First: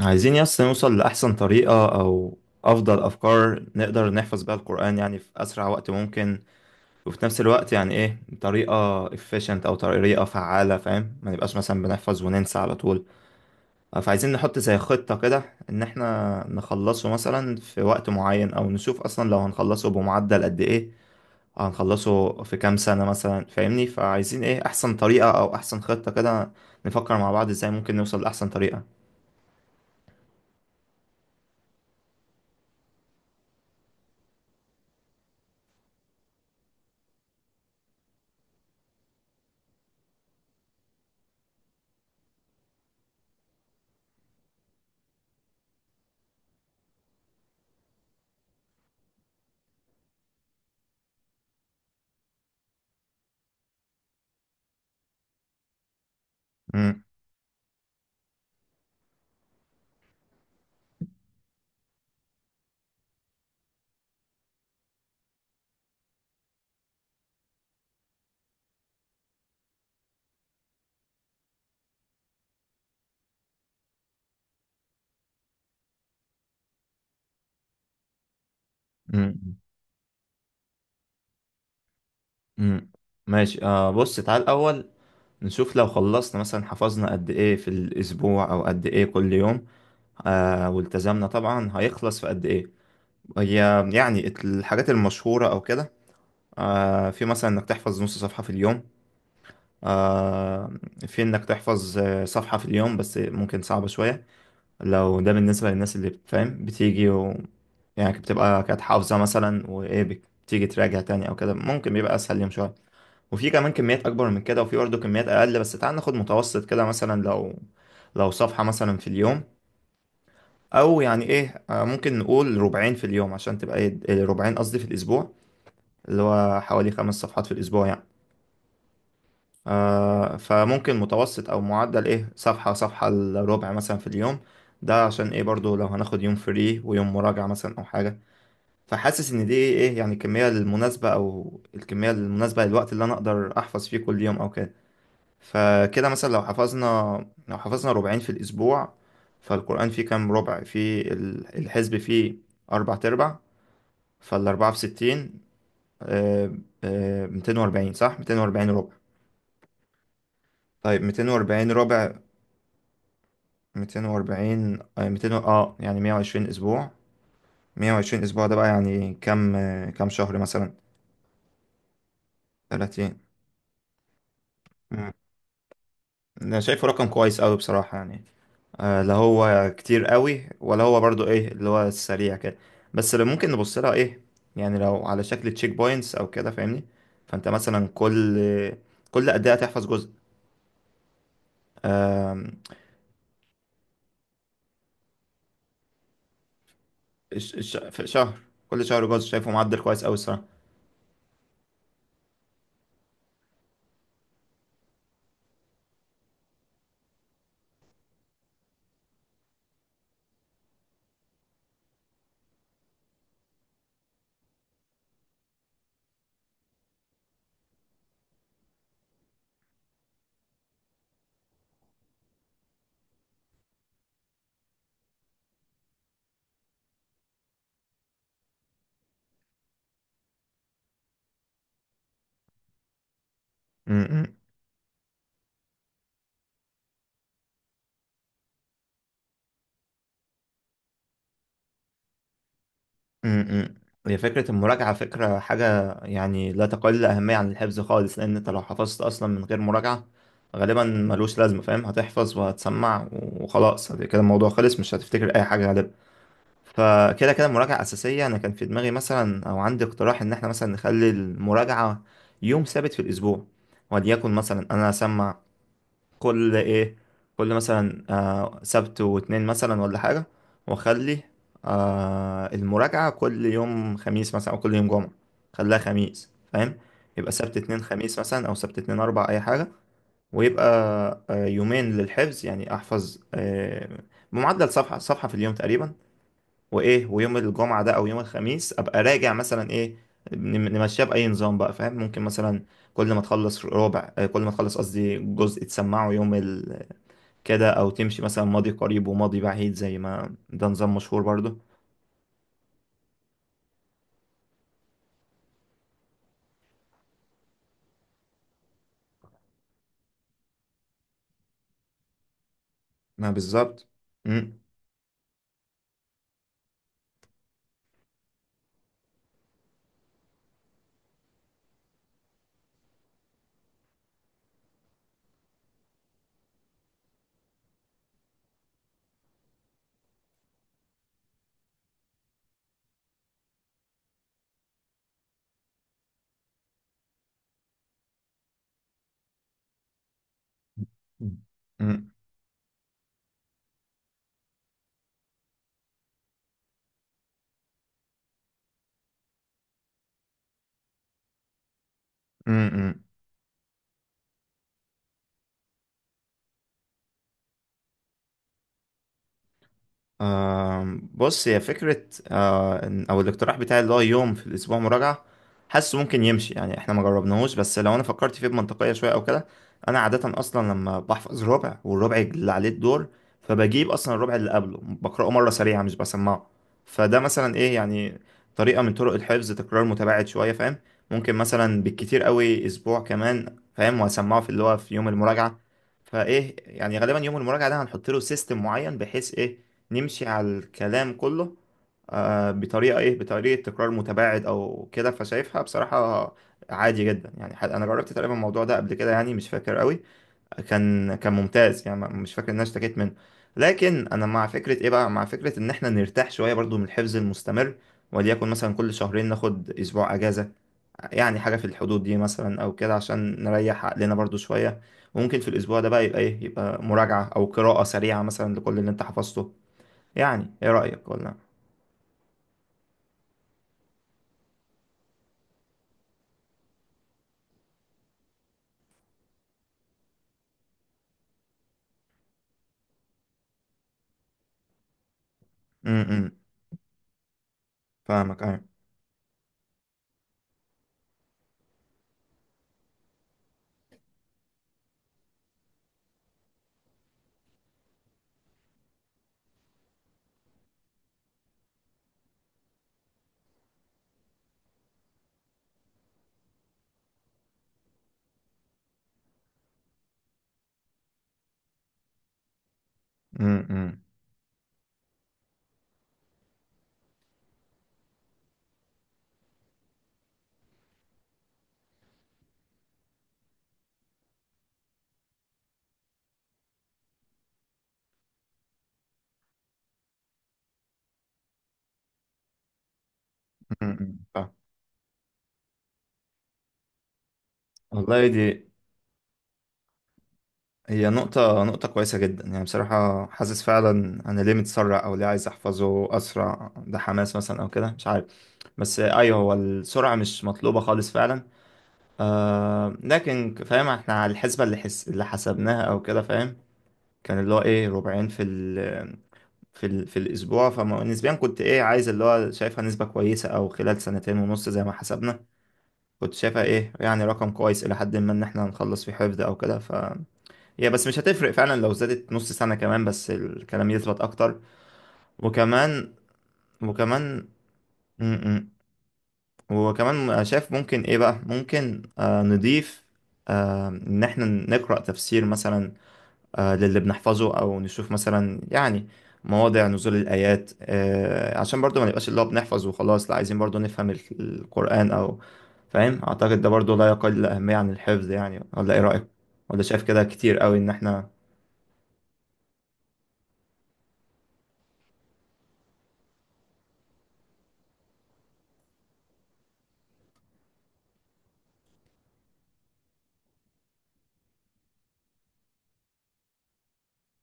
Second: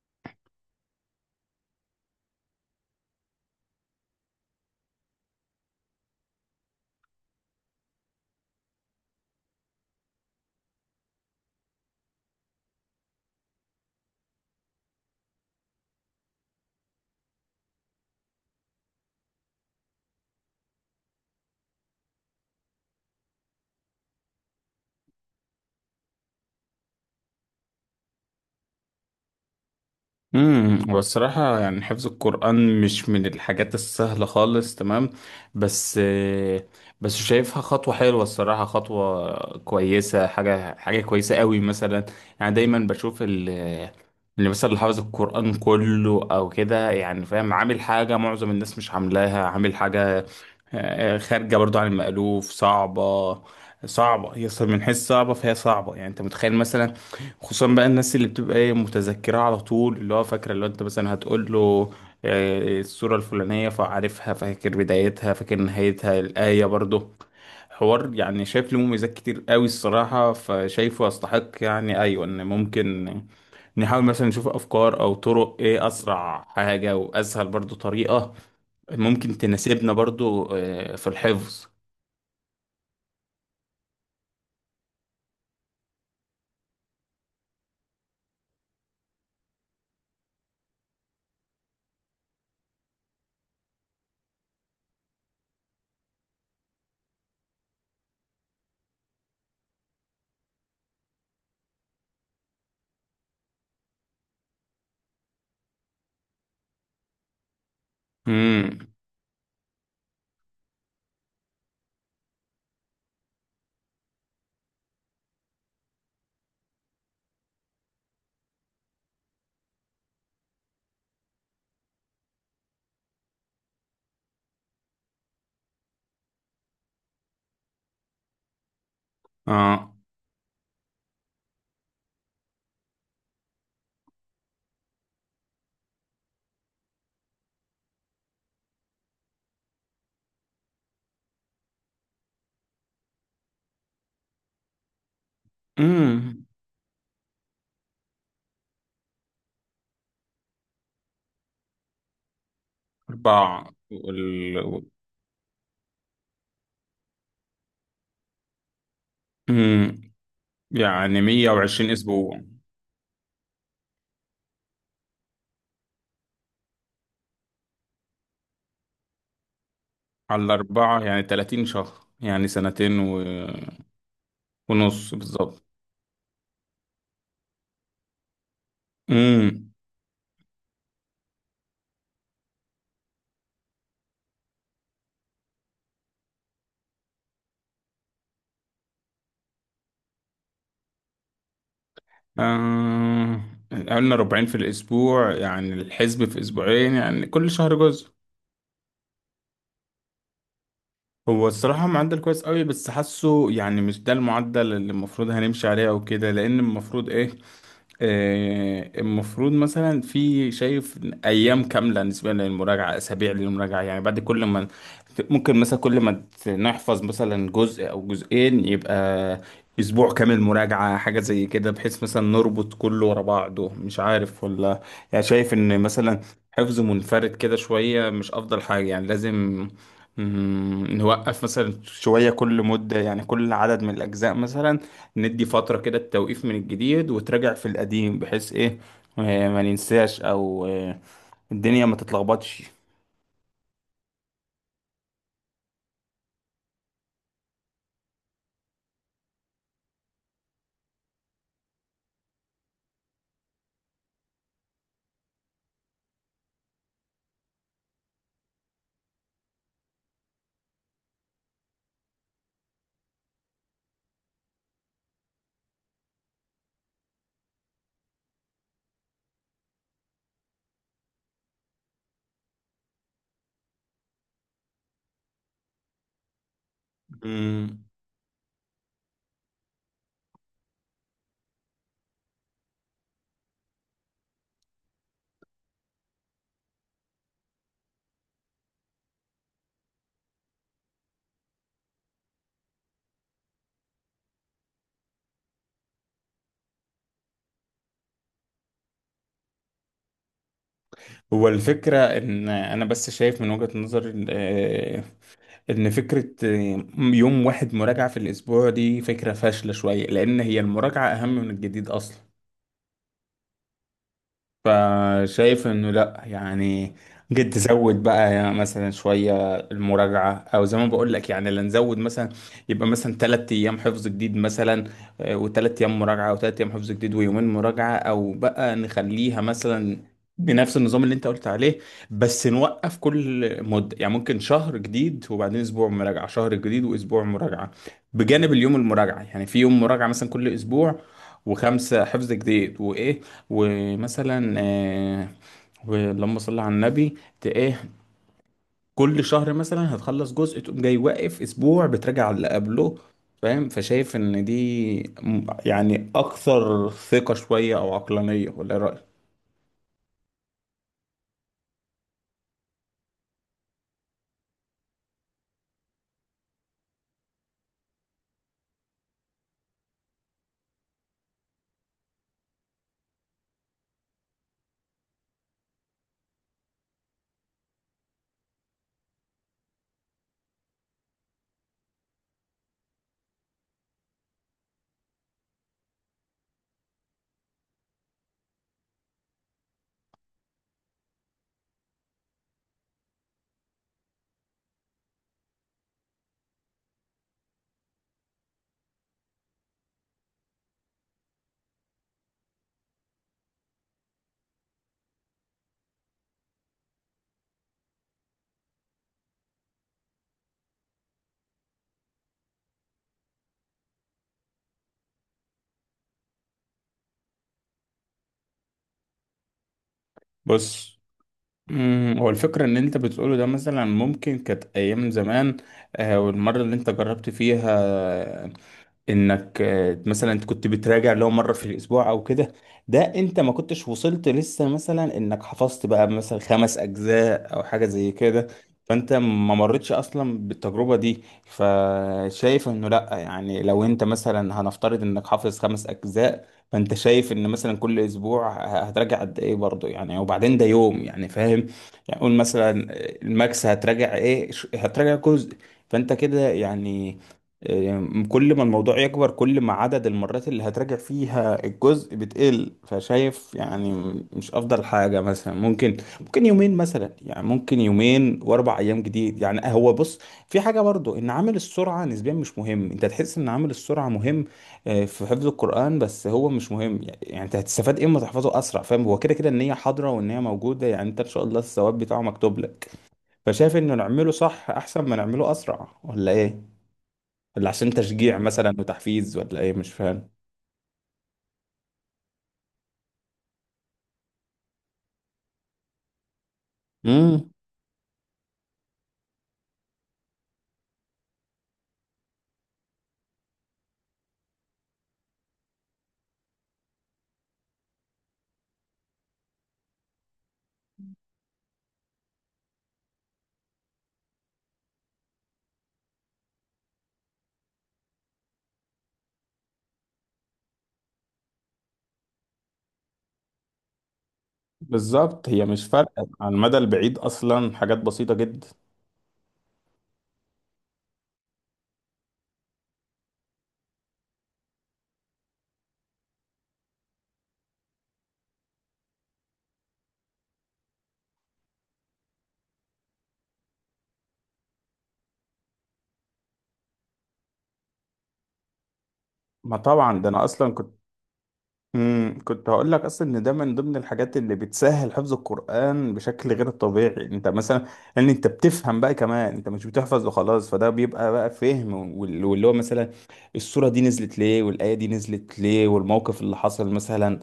عايزين نوصل لأحسن طريقة أو أفضل أفكار نقدر نحفظ بيها القرآن، يعني في أسرع وقت ممكن. وفي نفس الوقت يعني إيه، طريقة efficient أو طريقة فعالة، فاهم؟ ما نبقاش مثلا بنحفظ وننسى على طول. فعايزين نحط زي خطة كده، إن إحنا نخلصه مثلا في وقت معين، أو نشوف أصلا لو هنخلصه بمعدل قد إيه، هنخلصه في كام سنة مثلا، فاهمني؟ فعايزين إيه أحسن طريقة أو أحسن خطة كده، نفكر مع بعض إزاي ممكن نوصل لأحسن طريقة. والصراحة يعني حفظ القرآن مش من الحاجات السهلة خالص. تمام، بس بس شايفها خطوة حلوة الصراحة، خطوة كويسة، حاجة كويسة قوي مثلا. يعني دايما بشوف اللي مثلا اللي حافظ القرآن كله او كده، يعني فاهم، عامل حاجة معظم الناس مش عاملاها، عامل حاجة خارجة برضو عن المألوف، صعبة. صعبة هي أصلاً من حيث صعبة، فهي صعبة، يعني انت متخيل مثلا؟ مم. خصوصا بقى الناس اللي بتبقى ايه متذكرة على طول، اللي هو فاكرة، اللي هو انت مثلا هتقول له السورة الفلانية فعارفها، فاكر بدايتها، فاكر نهايتها، الآية برضه. حوار يعني، شايف له مميزات كتير قوي الصراحة، فشايفه يستحق، يعني ايوه ان ممكن نحاول مثلا نشوف افكار او طرق ايه اسرع حاجة واسهل برضه طريقة ممكن مم. تناسبنا برضه، في الحفظ. امم ماشي. آه، بص، تعال الأول نشوف لو خلصنا مثلا حفظنا قد إيه في الأسبوع أو قد إيه كل يوم، آه، والتزمنا طبعا هيخلص في قد إيه. هي يعني الحاجات المشهورة أو كده، آه، في مثلا إنك تحفظ نص صفحة في اليوم، آه، في إنك تحفظ صفحة في اليوم، بس ممكن صعبة شوية لو ده بالنسبة للناس اللي، فاهم، بتيجي و... يعني بتبقى كانت امم حافظة مثلا وإيه، بتيجي تراجع تاني أو كده، ممكن بيبقى أسهل يوم شوية. وفي كمان كميات اكبر من كده، وفي برضه كميات اقل، بس تعال ناخد متوسط كده، مثلا لو صفحة مثلا في اليوم، او يعني ايه، ممكن نقول ربعين في اليوم عشان تبقى ايه، ربعين قصدي في الاسبوع، اللي هو حوالي 5 صفحات في الاسبوع يعني. اه. آه، فممكن متوسط او معدل، ايه، صفحة الربع مثلا في اليوم. ده عشان ايه، برضو لو هناخد يوم فري ويوم مراجعة مثلا او حاجة. فحاسس ان دي ايه، يعني الكمية المناسبة، او الكمية المناسبة للوقت اللي انا اقدر احفظ فيه كل يوم او كده. فكده مثلا لو امم حفظنا لو حفظنا ربعين في الأسبوع، فالقرآن فيه كام ربع؟ فيه الحزب فيه أربع تربع، اربعة فالأربعة في وال… 60، آه، 240، صح؟ 240 ربع. امم طيب يعني 240 120 ربع، اسبوع. 240، آه، ميتين و- اه يعني 120 أسبوع. 120 أسبوع ده بقى يعني كام، كام شهر على مثلا؟ الاربعه يعني 30 شهر، يعني سنتين 30. و… مم. ونص بالظبط. أنا شايفه رقم كويس أوي بصراحة، يعني لا هو امم كتير قوي ولا هو برضو ايه اللي هو السريع كده. بس اللي ممكن نبص لها، ايه، يعني لو على شكل تشيك بوينتس او كده، فاهمني؟ فانت مثلا كل قد ايه هتحفظ جزء؟ آم، آه... قلنا ربعين في الاسبوع، يعني الحسب في اسبوعين، يعني كل شهر في جزء. شهر، كل شهر جزء، شايفه معدل كويس قوي الصراحه. هو الصراحة معدل كويس قوي، بس حاسه يعني مش ده المعدل اللي المفروض هنمشي عليه او كده، لان المفروض ايه؟ المفروض مثلا، في شايف ايام كامله بالنسبه للمراجعه، اسابيع للمراجعه، يعني بعد كل ما ممكن مثلا، كل ما نحفظ مثلا جزء او جزئين، يبقى اسبوع كامل مراجعه، حاجه زي كده، بحيث مثلا نربط كله ورا بعضه، مش عارف ولا. يعني شايف ان مثلا حفظ منفرد كده شويه مش افضل حاجه، يعني لازم نوقف مثلا شوية كل مدة، يعني كل عدد م- من الأجزاء م- مثلا، ندي فترة كده التوقيف من الجديد وتراجع في القديم، بحيث إيه، ما ننساش أو الدنيا ما تتلخبطش. م. هي فكره المراجعه فكره حاجه يعني لا تقل اهميه عن الحفظ خالص، لان انت لو حفظت اصلا من غير مراجعه غالبا ملوش لازمه، فاهم؟ هتحفظ وهتسمع وخلاص، كده الموضوع خلص، مش هتفتكر اي حاجه غالبا. فكده كده المراجعة أساسية. أنا كان في دماغي مثلا أو عندي اقتراح إن إحنا مثلا نخلي المراجعة يوم ثابت في الأسبوع، وليكن مثلا أنا أسمع كل إيه، كل مثلا آه سبت واتنين مثلا ولا حاجة، وأخلي المراجعة كل يوم خميس مثلا أو كل يوم جمعة، خليها خميس، فاهم؟ يبقى سبت اتنين مم. خميس مثلا، أو سبت اتنين أربع، أي حاجة. ويبقى يومين للحفظ، يعني أحفظ آه بمعدل صفحة في اليوم تقريبا. وايه، ويوم الجمعه ده او يوم الخميس ابقى راجع مثلا، ايه، نمشيها باي نظام بقى، فاهم؟ ممكن مثلا كل ما تخلص ربع، كل ما تخلص قصدي جزء، تسمعه يوم ال... كده، او تمشي مثلا ماضي قريب وماضي بعيد زي ما ده نظام مشهور هو برضو. الفكرة إن أنا بس شايف من وجهة نظر، إن فكرة يوم واحد مراجعة في الأسبوع دي فكرة فاشلة شوية، لأن هي المراجعة أهم من الجديد أصلا. ما بالظبط. فشايف انه لا، يعني جد تزود بقى، يعني مثلا شويه المراجعه، او زي ما بقول لك يعني اللي نزود مثلا، يبقى مثلا ثلاث ايام حفظ جديد مثلا، وثلاث ايام مراجعه، او ثلاث ايام حفظ جديد ويومين مراجعه، او بقى نخليها مثلا بنفس النظام اللي انت قلت عليه، بس نوقف كل مده، يعني ممكن شهر جديد وبعدين اسبوع مراجعه، شهر جديد واسبوع مراجعه، بجانب اليوم المراجعه، يعني في يوم مراجعه مثلا كل اسبوع، وخمسه حفظ جديد، وايه، ومثلا ولما صلى على النبي ايه، كل شهر مثلا هتخلص جزء، تقوم جاي واقف اسبوع بتراجع على اللي قبله، امم. فاهم؟ فشايف ان دي يعني اكثر ثقة شوية او عقلانية، ولا إيه رأيك؟ آم، بص، هي فكرة أو الاقتراح بتاعي اللي هو يوم في الأسبوع مراجعة، حاسه ممكن يمشي يعني. إحنا ما جربناهوش، بس لو أنا فكرت فيه بمنطقية شوية أو كده، أنا عادة أصلا لما بحفظ ربع والربع اللي عليه الدور، فبجيب أصلا الربع اللي قبله بقرأه مرة سريعة مش بسمعه، فده مثلا إيه، يعني طريقة من طرق الحفظ، تكرار متباعد شوية، فاهم؟ ممكن مثلا بالكتير قوي أسبوع كمان، فاهم، وأسمعه في اللي هو في يوم المراجعة. فايه، يعني غالبا يوم المراجعه ده هنحط له سيستم معين بحيث ايه نمشي على الكلام كله، آه، بطريقه ايه، بطريقه تكرار متباعد او كده. فشايفها بصراحه عادي جدا، يعني، انا جربت تقريبا الموضوع ده قبل كده يعني، مش فاكر قوي، كان ممتاز يعني، مش فاكر ان انا اشتكيت منه. لكن انا مع فكره ايه بقى، مع فكره ان احنا نرتاح شويه برضو من الحفظ المستمر، وليكن مثلا كل شهرين ناخد اسبوع اجازه، يعني حاجة في الحدود دي مثلا أو كده، عشان نريح عقلنا برضو شوية. وممكن في الأسبوع ده بقى يبقى إيه، يبقى مراجعة أو قراءة سريعة مثلا لكل اللي أنت حفظته. يعني إيه بص، رأيك؟ ولا؟ هو الفكرة ان انت بتقوله ده مثلا ممكن كانت ايام زمان، والمرة اللي انت جربت فيها، انك مثلا انت كنت بتراجع لو مرة في الاسبوع او كده، ده انت ما كنتش وصلت لسه مثلا انك حفظت بقى إمم. مثلا خمس اجزاء او حاجة زي فاهمك، كده. أيوة. فانت ما مرتش اصلا بالتجربة دي. فشايف انه لا، يعني لو انت مثلا هنفترض انك حافظ خمس اجزاء، فانت شايف ان مثلا كل اسبوع هتراجع قد ايه برضه؟ يعني وبعدين ده يوم، يعني فاهم. يعني قول مثلا الماكس هتراجع ايه، هتراجع جزء. فانت كده يعني كل ما الموضوع يكبر، كل ما عدد المرات اللي هتراجع فيها الجزء بتقل. فشايف يعني إمم، مش افضل حاجة مثلا، ممكن ممكن يومين مثلا، يعني ممكن يومين واربع ايام جديد، يعني هو بص، في حاجة برضو ان عامل السرعة نسبيا مش مهم، انت تحس ان عامل السرعة مهم في حفظ القرآن، بس هو مش مهم يعني، يعني انت هتستفاد ايه اما تحفظه اسرع؟ فاهم. هو كده كده النية حاضرة والنية موجودة، يعني انت ان شاء الله الثواب بتاعه مكتوب لك. فشايف إمم، انه إمم. نعمله فاهم. صح احسن ما نعمله اسرع، ولا ايه؟ ولا عشان والله، تشجيع دي مثلا وتحفيز، ولا ايه، مش فاهم. هي نقطة كويسة جدا، يعني بصراحة حاسس فعلا. أنا ليه متسرع أو ليه عايز أحفظه أسرع؟ ده حماس امم مثلا أو كده، مش عارف. بس أيوه، هو السرعة مش مطلوبة خالص فعلا. آه لكن، فاهم، احنا على الحسبة اللي اللي حسبناها او كده، فاهم، كان اللي هو ايه ربعين في الاسبوع، فنسبيا كنت، ايه، عايز اللي هو شايفها نسبة كويسة، او خلال سنتين ونص زي ما حسبنا. كنت شايفها ايه، يعني رقم كويس الى حد ما، ان احنا هنخلص في حفظ او كده. ف هي بس مش هتفرق فعلا لو زادت نص سنة كمان، بس الكلام يثبت اكتر. بالظبط، هي مش وكمان فارقة على المدى البعيد وكمان اصلا، حاجات بسيطة م- م. جدا. وكمان شايف ممكن ايه بقى، ممكن نضيف ان احنا نقرأ تفسير مثلا، للي بنحفظه، او نشوف مثلا يعني مواضع نزول الايات، عشان برضو ما نبقاش اللي هو بنحفظ وخلاص، لا عايزين برضو نفهم القرآن او، فاهم، اعتقد ده برضو لا يقل اهمية عن الحفظ، يعني ولا ايه رأيك؟ ما ولا شايف طبعا كده ده انا كتير اصلا قوي ان كنت، احنا... كنت هقول لك اصلا ان ده من ضمن الحاجات اللي بتسهل حفظ القران بشكل غير طبيعي. انت مثلا، ان انت بتفهم بقى كمان، انت مش بتحفظ وخلاص، فده بيبقى بقى فهم واللي هو مثلا السوره دي نزلت ليه، والايه دي نزلت ليه، والموقف اللي حصل مثلا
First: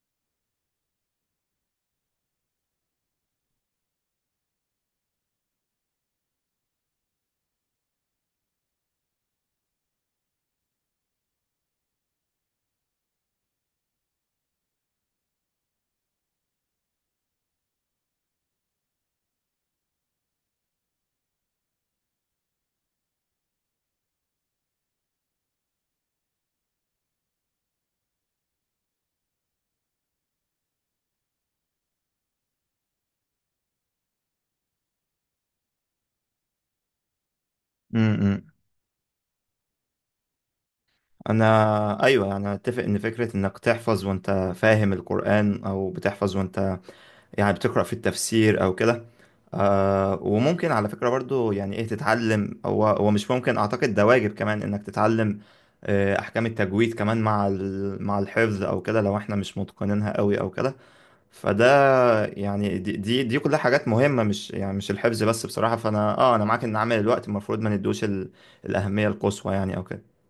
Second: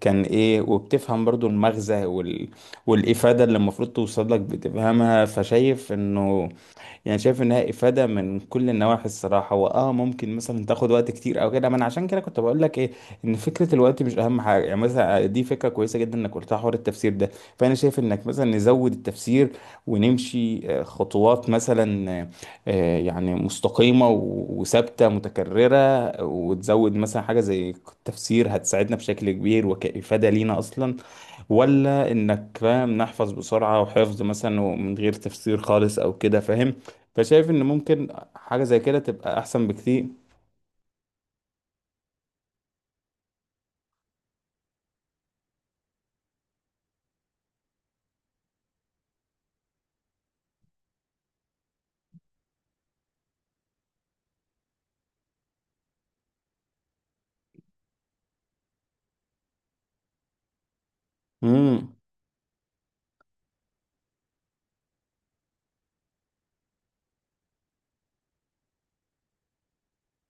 كان ايه، وبتفهم برضو المغزى والافاده اللي المفروض توصل لك بتفهمها. فشايف انه، يعني شايف انها افاده من كل النواحي الصراحه. واه ممكن مثلا تاخد وقت كتير او كده، ما انا عشان كده كنت بقول لك ايه، ان فكره الوقت مش اهم حاجه، يعني مثلا دي فكره كويسه جدا انك قلتها، حوار التفسير ده. فانا شايف انك مثلا نزود التفسير، ونمشي خطوات مثلا يعني مستقيمه وثابته متكرره، وتزود مثلا حاجه زي التفسير هتساعدنا بشكل كبير، وكافاده لينا اصلا. ولا انك فاهم نحفظ بسرعة وحفظ مثلا ومن غير تفسير خالص او كده، فاهم. فشايف ان ممكن امم حاجة زي كده تبقى احسن بكتير. انا، ايوه، انا اتفق ان فكرة انك تحفظ وانت فاهم القرآن، او بتحفظ وانت يعني بتقرأ في التفسير أو كده. آه، وممكن على فكرة برضو، يعني إيه، تتعلم، هو مش ممكن، أعتقد ده واجب كمان إنك تتعلم آه أحكام التجويد كمان مع مع الحفظ أو كده، لو إحنا مش متقنينها قوي أو كده. فده، امم يعني دي كلها حاجات مهمة، مش يعني مش الحفظ بس بصراحة. فأنا آه، أنا معاك إن عامل الوقت المفروض ما ندوش الأهمية القصوى يعني أو كده.